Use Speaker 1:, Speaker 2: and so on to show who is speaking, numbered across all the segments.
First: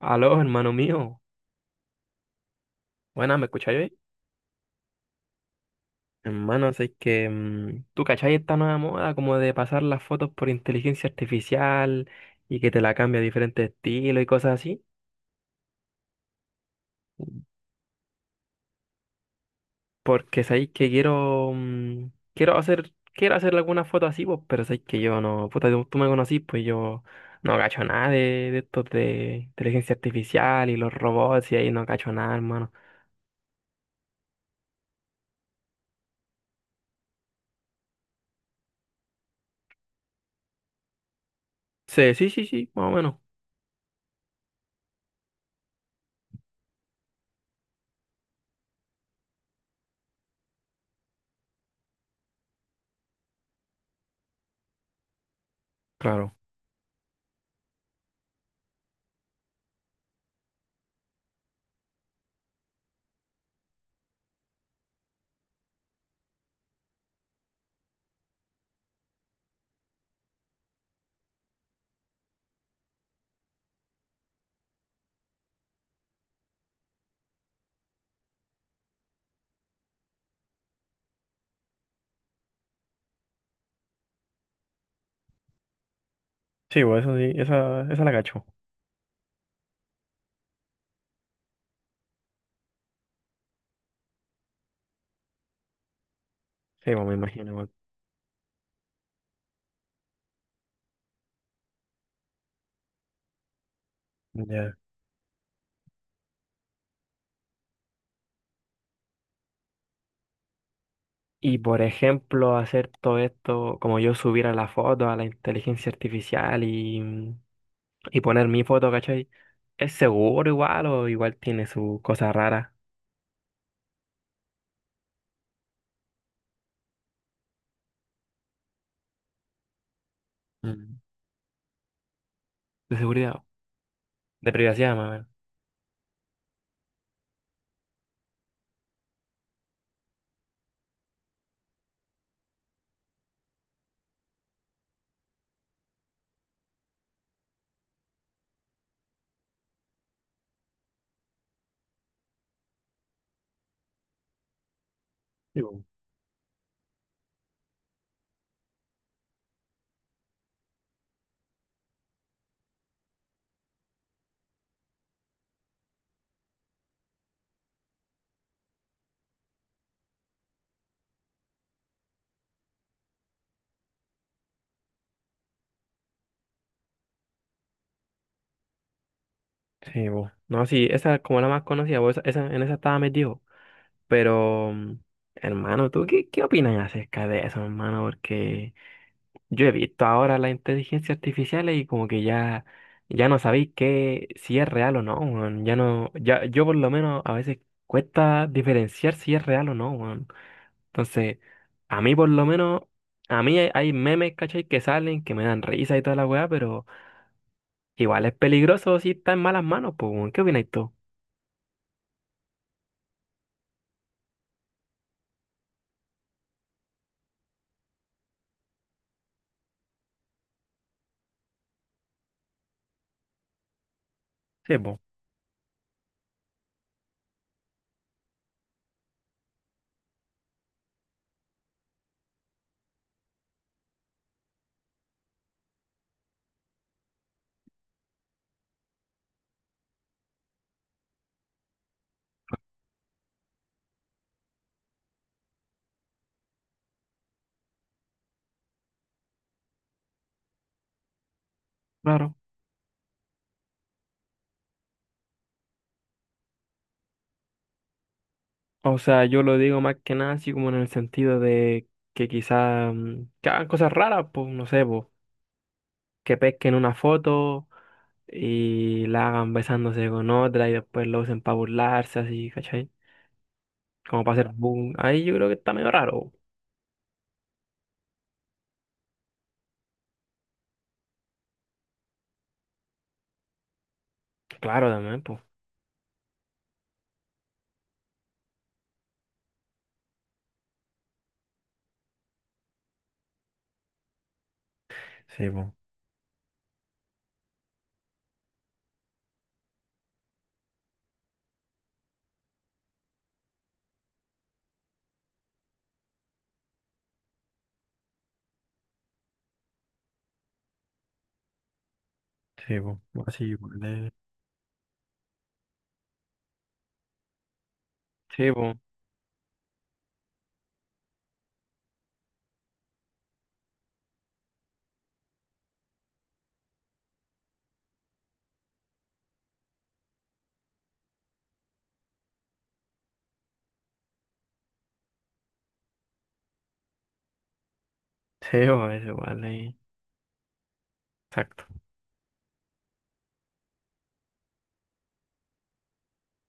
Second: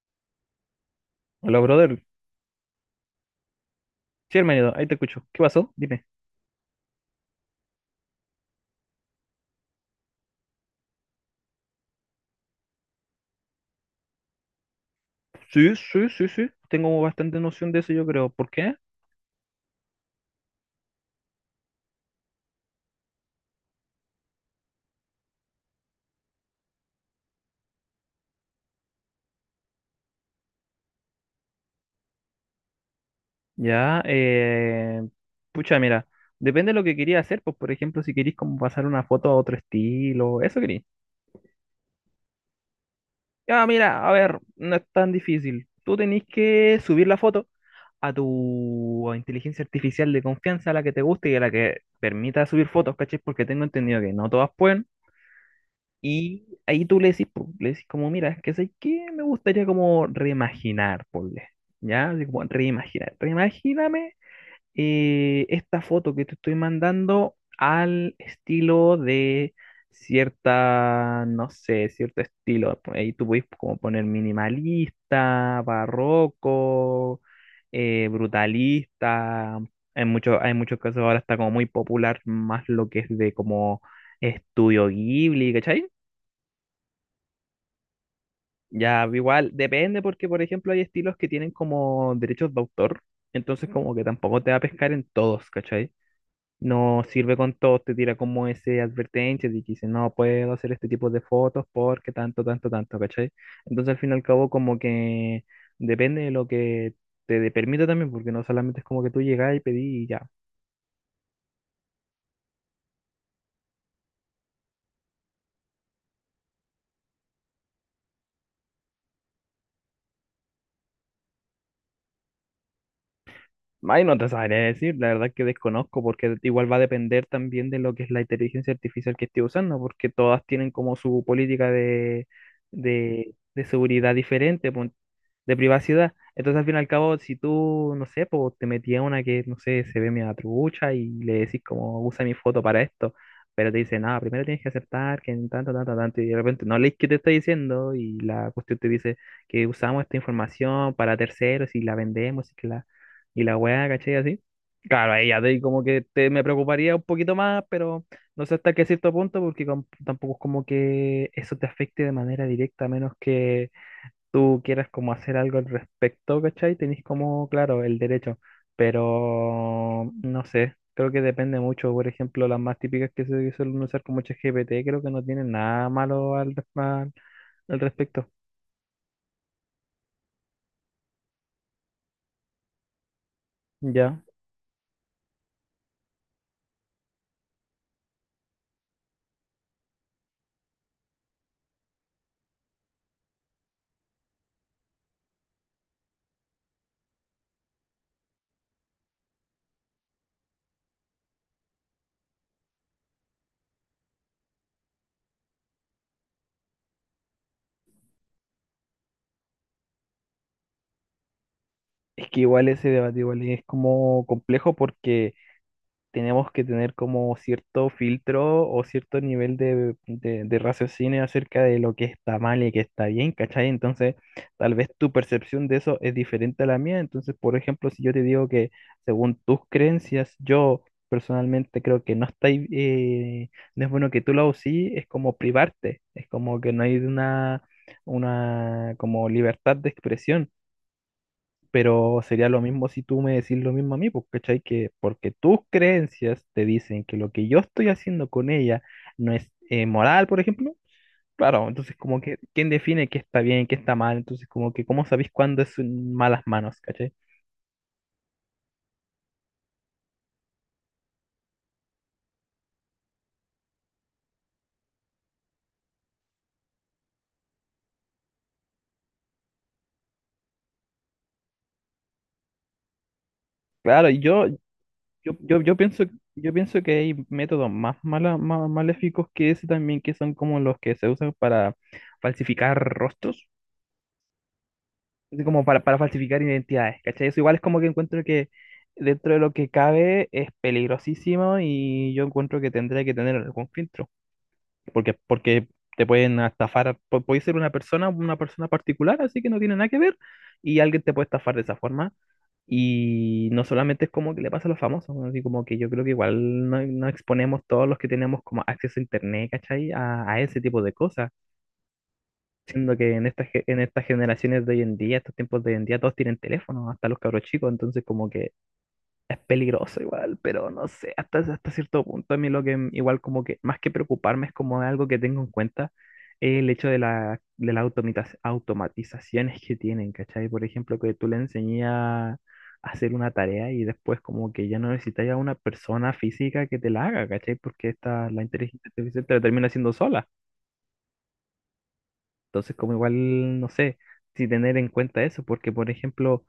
Speaker 1: Aló, hermano mío.
Speaker 2: Hola, brother.
Speaker 1: Buenas, ¿me escucháis hoy?
Speaker 2: Sí, hermanito, ahí te escucho. ¿Qué pasó? Dime.
Speaker 1: Hermano, sé que tú cachai esta nueva moda como de pasar las fotos por inteligencia artificial y que te la cambia a diferentes estilos y cosas así.
Speaker 2: Sí, sí, sí, sí. Tengo bastante noción de eso, yo creo. ¿Por qué?
Speaker 1: Porque sabéis que quiero quiero hacer quiero hacerle algunas fotos así, pues, pero sabéis que yo no, puta, tú me conocís, pues yo no cacho nada de estos de inteligencia artificial y los robots y ahí no cacho nada, hermano.
Speaker 2: Ya, pucha, mira. Depende de lo que quería hacer. Pues, por ejemplo, si querís como pasar una foto a otro estilo. Eso querís.
Speaker 1: Sí, sí, sí, sí, más o menos.
Speaker 2: Ya, mira, a ver. No es tan difícil. Tú tenés que subir la foto a tu inteligencia artificial de confianza, a la que te guste y a la que permita subir fotos, ¿cachai? Porque tengo entendido que no todas pueden.
Speaker 1: Claro.
Speaker 2: Y ahí tú le decís, po, le decís como, mira, es que sé que me gustaría como reimaginar, ponle, ¿ya? Así como reimaginar, reimagíname esta foto que te estoy mandando al estilo de cierta, no sé, cierto estilo. Por ahí tú puedes como poner minimalista, barroco, brutalista. En muchos, hay muchos casos ahora está como muy popular más lo que es de como estudio Ghibli, ¿cachai?
Speaker 1: Sí, pues eso sí, esa la cacho.
Speaker 2: Ya, igual, depende porque, por ejemplo, hay estilos que tienen como derechos de autor, entonces como que tampoco te va a pescar en todos, ¿cachai?
Speaker 1: Sí,
Speaker 2: No
Speaker 1: pues me
Speaker 2: sirve con
Speaker 1: imagino.
Speaker 2: todos, te tira como ese advertencia de que dice, no puedo hacer este tipo de fotos porque tanto, tanto, tanto, ¿cachai? Entonces al fin y al cabo
Speaker 1: Ya.
Speaker 2: como que depende de lo que permita también, porque no solamente es como que tú llegás y pedís y ya.
Speaker 1: Y por ejemplo, hacer todo esto, como yo subir a la foto, a la inteligencia artificial y poner mi foto, ¿cachai? ¿Es seguro igual o igual tiene sus cosas raras?
Speaker 2: Ay, no te sabría decir, la verdad que desconozco, porque igual va a depender también de lo que es la inteligencia artificial que esté usando, porque todas tienen como
Speaker 1: Mm.
Speaker 2: su política de,
Speaker 1: De seguridad,
Speaker 2: de seguridad
Speaker 1: de
Speaker 2: diferente,
Speaker 1: privacidad, más bien?
Speaker 2: de privacidad. Entonces, al fin y al cabo, si tú, no sé, pues te metías una que, no sé, se ve media trucha y le decís como, usa mi foto para esto, pero te dice, nada, primero tienes que aceptar que en tanto, tanto, tanto, y de repente no lees qué te está diciendo y la cuestión te dice que usamos esta información para terceros y la vendemos y la weá, ¿cachai? Así. Claro, ahí
Speaker 1: Sí,
Speaker 2: como
Speaker 1: po.
Speaker 2: que te, me preocuparía un poquito más, pero no sé hasta qué cierto punto, porque tampoco es como que eso te afecte de manera directa, a menos que tú quieras como hacer algo al respecto, ¿cachai? Tenés como, claro, el derecho, pero no sé, creo que depende mucho. Por ejemplo, las más típicas que se suelen usar como ChatGPT, creo que no tienen nada malo al respecto,
Speaker 1: Sí, bo. No, sí, esa es como la más conocida, bo, en esa estaba metido.
Speaker 2: ¿ya?
Speaker 1: Pero, hermano, ¿tú qué opinas acerca de eso, hermano? Porque yo he visto ahora la inteligencia artificial y como que ya no sabéis qué, si es real o no, weón. Ya no, ya, yo por lo menos a veces cuesta diferenciar si es real o no, weón. Entonces, a mí por lo menos, a mí hay memes, ¿cachai? Que salen, que me dan risa y toda la weá, pero igual es peligroso si está en malas manos, pues, weón. ¿Qué opináis tú?
Speaker 2: Es que igual ese debate igual es como complejo porque tenemos que tener como cierto filtro o cierto nivel de, de raciocinio acerca de lo que está mal y que está bien, ¿cachai? Entonces, tal
Speaker 1: Sí,
Speaker 2: vez
Speaker 1: pues.
Speaker 2: tu percepción de eso es diferente a la mía. Entonces, por ejemplo, si yo te digo que según tus creencias, yo personalmente creo que no está, ahí, no es bueno que tú lo sí, es como privarte, es como que no hay una como libertad de expresión pero sería lo mismo si tú me decís lo mismo a mí, pues, ¿cachai? Que porque tus creencias te dicen que lo que yo estoy haciendo con ella no es moral, por ejemplo. Claro, entonces como
Speaker 1: Claro.
Speaker 2: que, ¿quién define qué está bien, qué está mal? Entonces como que, ¿cómo sabéis cuándo es en malas manos, ¿cachai?
Speaker 1: O sea, yo lo digo más que nada así como en el sentido de que quizá que hagan cosas raras, pues, no sé, pues, que pesquen una foto y la hagan besándose con otra y después lo usen para burlarse, así, ¿cachai?
Speaker 2: Claro, y
Speaker 1: Como para
Speaker 2: yo,
Speaker 1: hacer boom. Ahí
Speaker 2: yo,
Speaker 1: yo creo que
Speaker 2: yo,
Speaker 1: está
Speaker 2: yo
Speaker 1: medio
Speaker 2: pienso,
Speaker 1: raro.
Speaker 2: yo pienso que hay métodos más, más maléficos que ese también, que son como los que se usan para falsificar rostros.
Speaker 1: Claro, también, pues.
Speaker 2: Así como para falsificar identidades, ¿cachai? Eso igual es como que encuentro que dentro de lo que cabe es peligrosísimo y yo encuentro que tendría que tener algún filtro, porque,
Speaker 1: Sí,
Speaker 2: porque
Speaker 1: po.
Speaker 2: te pueden estafar, puede ser una persona particular, así que no tiene nada que ver, y alguien te puede estafar de esa forma. Y no solamente es como que le pasa a los famosos, ¿no? Así como que yo creo que igual no, no exponemos todos los que tenemos como acceso a internet, ¿cachai? A ese tipo de cosas.
Speaker 1: Sí,
Speaker 2: Siendo
Speaker 1: po.
Speaker 2: que en
Speaker 1: Así
Speaker 2: estas, en
Speaker 1: igual
Speaker 2: estas
Speaker 1: de-
Speaker 2: generaciones de hoy en día, estos tiempos de hoy en día, todos tienen teléfono, hasta los cabros chicos, entonces como
Speaker 1: Sí,
Speaker 2: que
Speaker 1: pues.
Speaker 2: es peligroso igual, pero no sé, hasta, hasta cierto punto a mí lo que igual como que más que preocuparme es como algo que tengo en cuenta, el hecho de la, de las automatizaciones que tienen, ¿cachai? Por ejemplo, que tú le enseñas a hacer una tarea y después como que ya no necesitas a una persona física que te la haga, ¿cachai? Porque esta, la
Speaker 1: Sí, po,
Speaker 2: inteligencia
Speaker 1: eso
Speaker 2: artificial te la
Speaker 1: igual,
Speaker 2: termina
Speaker 1: ahí.
Speaker 2: haciendo sola.
Speaker 1: Exacto.
Speaker 2: Entonces, como igual, no sé si tener en cuenta eso, porque por ejemplo,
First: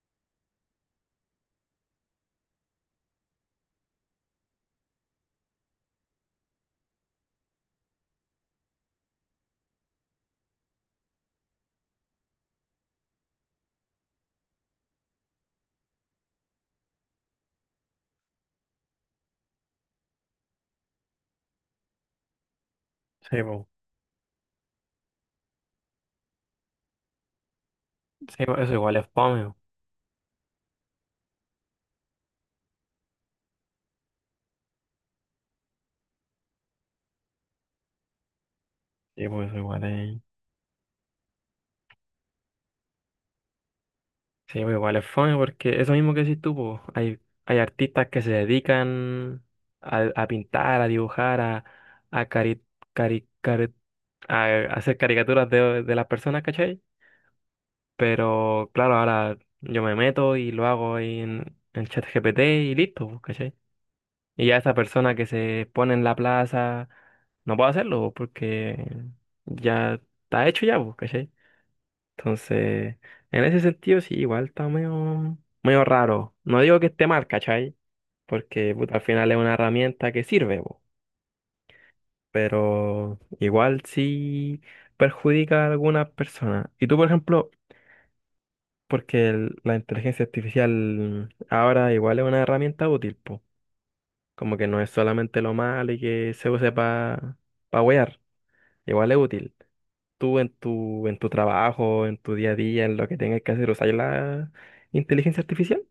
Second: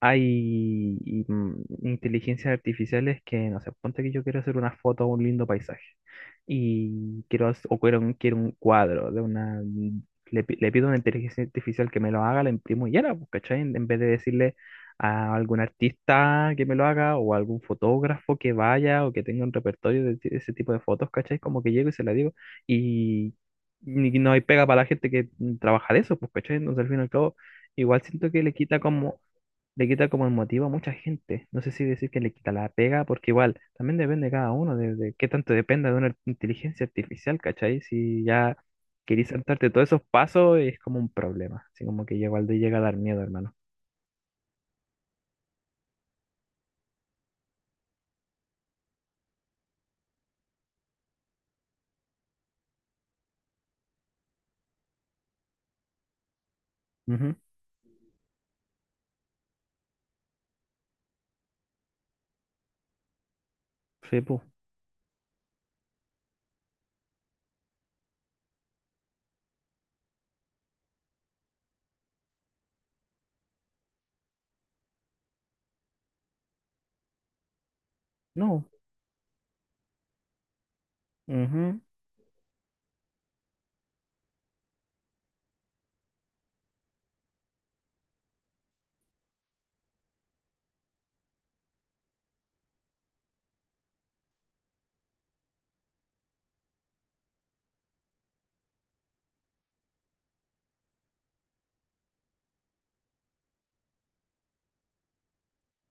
Speaker 2: hay inteligencias artificiales que, no sé, ponte que yo quiero hacer una foto a un lindo paisaje y quiero, hac- o quiero un cuadro de una... Le pido a una inteligencia artificial que me lo haga, la imprimo y ya, la, pues, ¿cachai? En vez de decirle a algún artista que me lo haga o a algún fotógrafo que vaya o que tenga un repertorio de ese tipo de fotos, ¿cachai? Como que llego y se la digo y,
Speaker 1: Sí, po.
Speaker 2: no hay pega para la gente que trabaja de eso, pues, ¿cachai? Entonces al fin y al cabo, igual siento que
Speaker 1: Sí, po, eso igual es fome. Po.
Speaker 2: le quita como el motivo a mucha gente. No sé si decir que le quita la pega, porque igual también depende de cada uno, de qué tanto dependa de una inteligencia artificial, ¿cachai? Si ya
Speaker 1: Sí,
Speaker 2: querís
Speaker 1: po, eso
Speaker 2: saltarte
Speaker 1: igual
Speaker 2: todos esos
Speaker 1: de-
Speaker 2: pasos, es como un problema. Así como que ya igual te llega a dar miedo, hermano.
Speaker 1: Sí, pues igual es fome porque eso mismo que decís tú, po, hay artistas que se dedican a pintar, a dibujar, a, a, cari- cari- cari- a hacer caricaturas de las personas, ¿cachai?
Speaker 2: Ujú.
Speaker 1: Pero claro, ahora yo me meto y lo hago ahí en ChatGPT y listo, pues, ¿cachai?
Speaker 2: Sí, pues.
Speaker 1: Y ya esa persona que se pone en la plaza no puede hacerlo pues, porque ya está hecho ya, pues, ¿cachai? Entonces, en ese sentido sí, igual está medio, medio raro. No digo que esté mal, ¿cachai?
Speaker 2: No.
Speaker 1: Porque puta, al final es una herramienta que sirve, pues,
Speaker 2: Ujú.
Speaker 1: pero igual sí perjudica a algunas personas. Y tú, por ejemplo, porque la inteligencia artificial ahora igual es una herramienta útil, po. Como que no es solamente lo malo y que se use para pa wear, igual es útil. Tú en tu trabajo, en tu día a día, en lo que tengas que hacer, usar la inteligencia artificial.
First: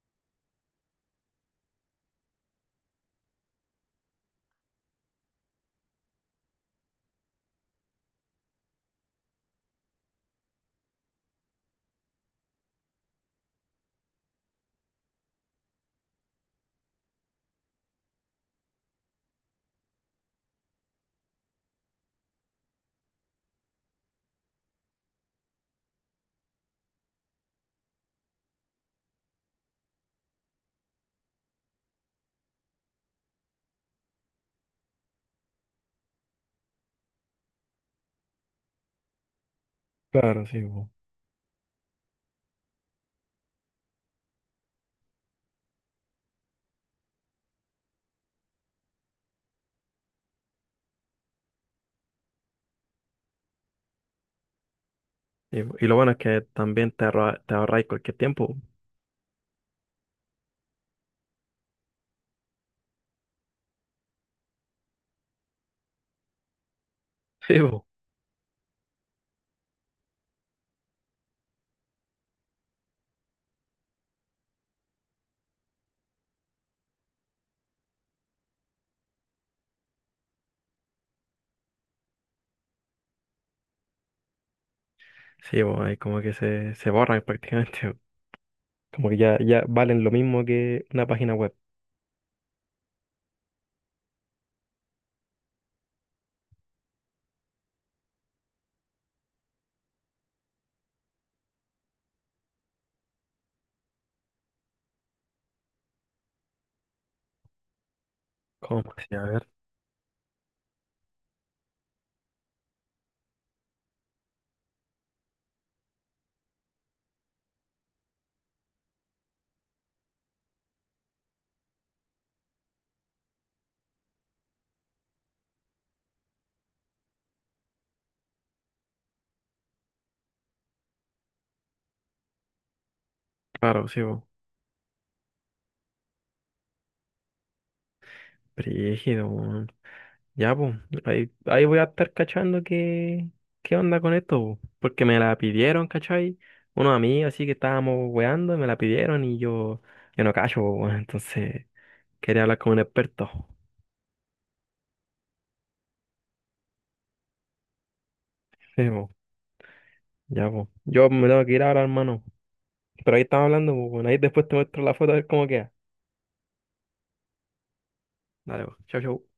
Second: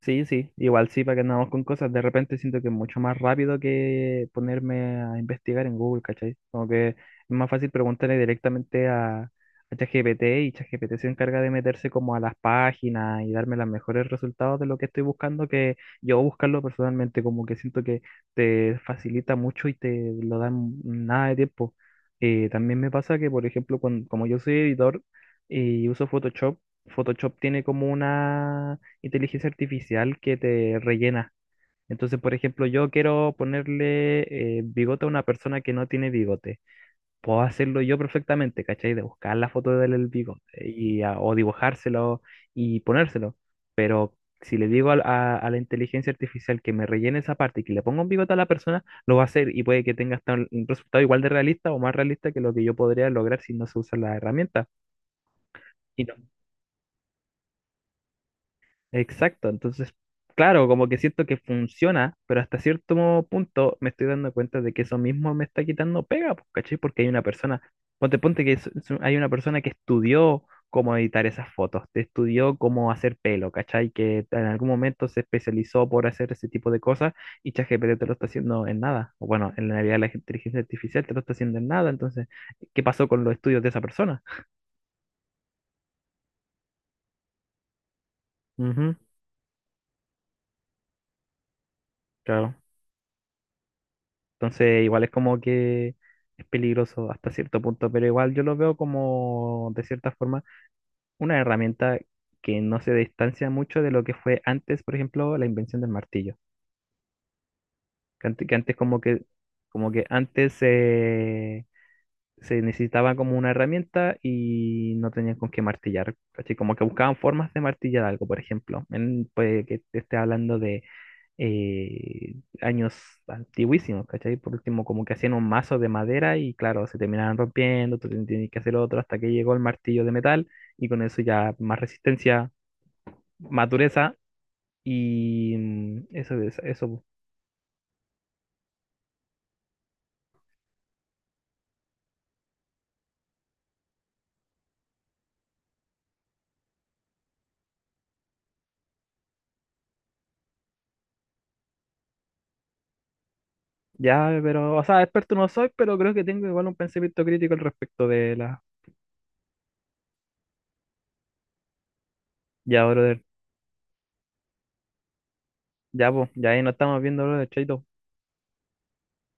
Speaker 2: Sí, sí, igual sí, para que andamos con cosas. De repente siento que es mucho más rápido que ponerme a investigar en Google, ¿cachai? Como que es más fácil preguntarle directamente a ChatGPT y ChatGPT se encarga de meterse como a las páginas y darme los mejores resultados de lo que estoy buscando que yo buscarlo personalmente, como que siento que te facilita mucho y te lo dan nada de tiempo. También me pasa que, por ejemplo, cuando, como yo soy editor y uso Photoshop, Photoshop tiene como una inteligencia artificial que te rellena. Entonces, por ejemplo, yo quiero ponerle bigote a una persona que no tiene bigote. Puedo hacerlo yo perfectamente, ¿cachai? De buscar la foto del bigote
Speaker 1: Claro, sí, po.
Speaker 2: y, a- o dibujárselo y ponérselo. Pero si le digo a la inteligencia artificial que me rellene esa parte y que le ponga un bigote a la persona, lo va a hacer y puede que tenga hasta un resultado igual de realista o más realista que lo que yo podría lograr si no se usa la herramienta.
Speaker 1: Y lo bueno es que también te ahorráis cualquier tiempo.
Speaker 2: Exacto, entonces, claro, como que siento que funciona, pero hasta cierto punto me estoy dando cuenta de que eso mismo me está quitando pega, pues, ¿cachai? Porque hay una
Speaker 1: Sí,
Speaker 2: persona,
Speaker 1: po.
Speaker 2: ponte que hay una persona que estudió cómo editar esas fotos, te estudió cómo hacer pelo, ¿cachai? Que en algún momento se especializó por hacer ese tipo de cosas y ChatGPT te lo está haciendo en nada. O bueno, en realidad la inteligencia artificial te lo está haciendo en nada, entonces, ¿qué pasó con los estudios de esa persona?
Speaker 1: Sí, pues ahí como que se borran prácticamente.
Speaker 2: Ujú,
Speaker 1: Como que ya valen lo mismo que una página web.
Speaker 2: claro. Entonces, igual es como que es peligroso hasta cierto punto, pero igual yo lo veo como, de cierta forma, una herramienta que no se distancia mucho de lo que fue antes, por ejemplo, la invención del martillo. Que antes
Speaker 1: ¿Cómo? Sí. A ver.
Speaker 2: como que antes se necesitaba como una herramienta y no tenían con qué martillar, ¿cachai? Como que buscaban formas de martillar algo, por ejemplo. Puede que te esté hablando de eh, años antiguísimos, ¿cachai? Por último, como que hacían un mazo de madera y claro, se terminaban rompiendo, tenías que hacer otro hasta que llegó el martillo de metal y con eso ya más resistencia, más
Speaker 1: Claro, sí,
Speaker 2: dureza
Speaker 1: pues.
Speaker 2: y eso, eso. Po.
Speaker 1: Brígido, po. Ya, pues, ahí voy a estar cachando qué onda con esto, po, porque me la pidieron, ¿cachai? Unos amigos así que estábamos weando, me la pidieron yo no cacho, po, weón, entonces quería hablar con un experto.
Speaker 2: Ya, pero, o sea, experto no soy, pero creo que tengo igual un pensamiento crítico al respecto de la...
Speaker 1: Sí, po, ya, pues. Yo me tengo que ir ahora, hermano.
Speaker 2: Ya,
Speaker 1: Pero
Speaker 2: brother,
Speaker 1: ahí estamos hablando, pues, ahí después te muestro la foto a ver cómo queda.
Speaker 2: ya, pues, ya ahí nos estamos viendo, brother, chaito.
Speaker 1: Dale, pues, chau, chau.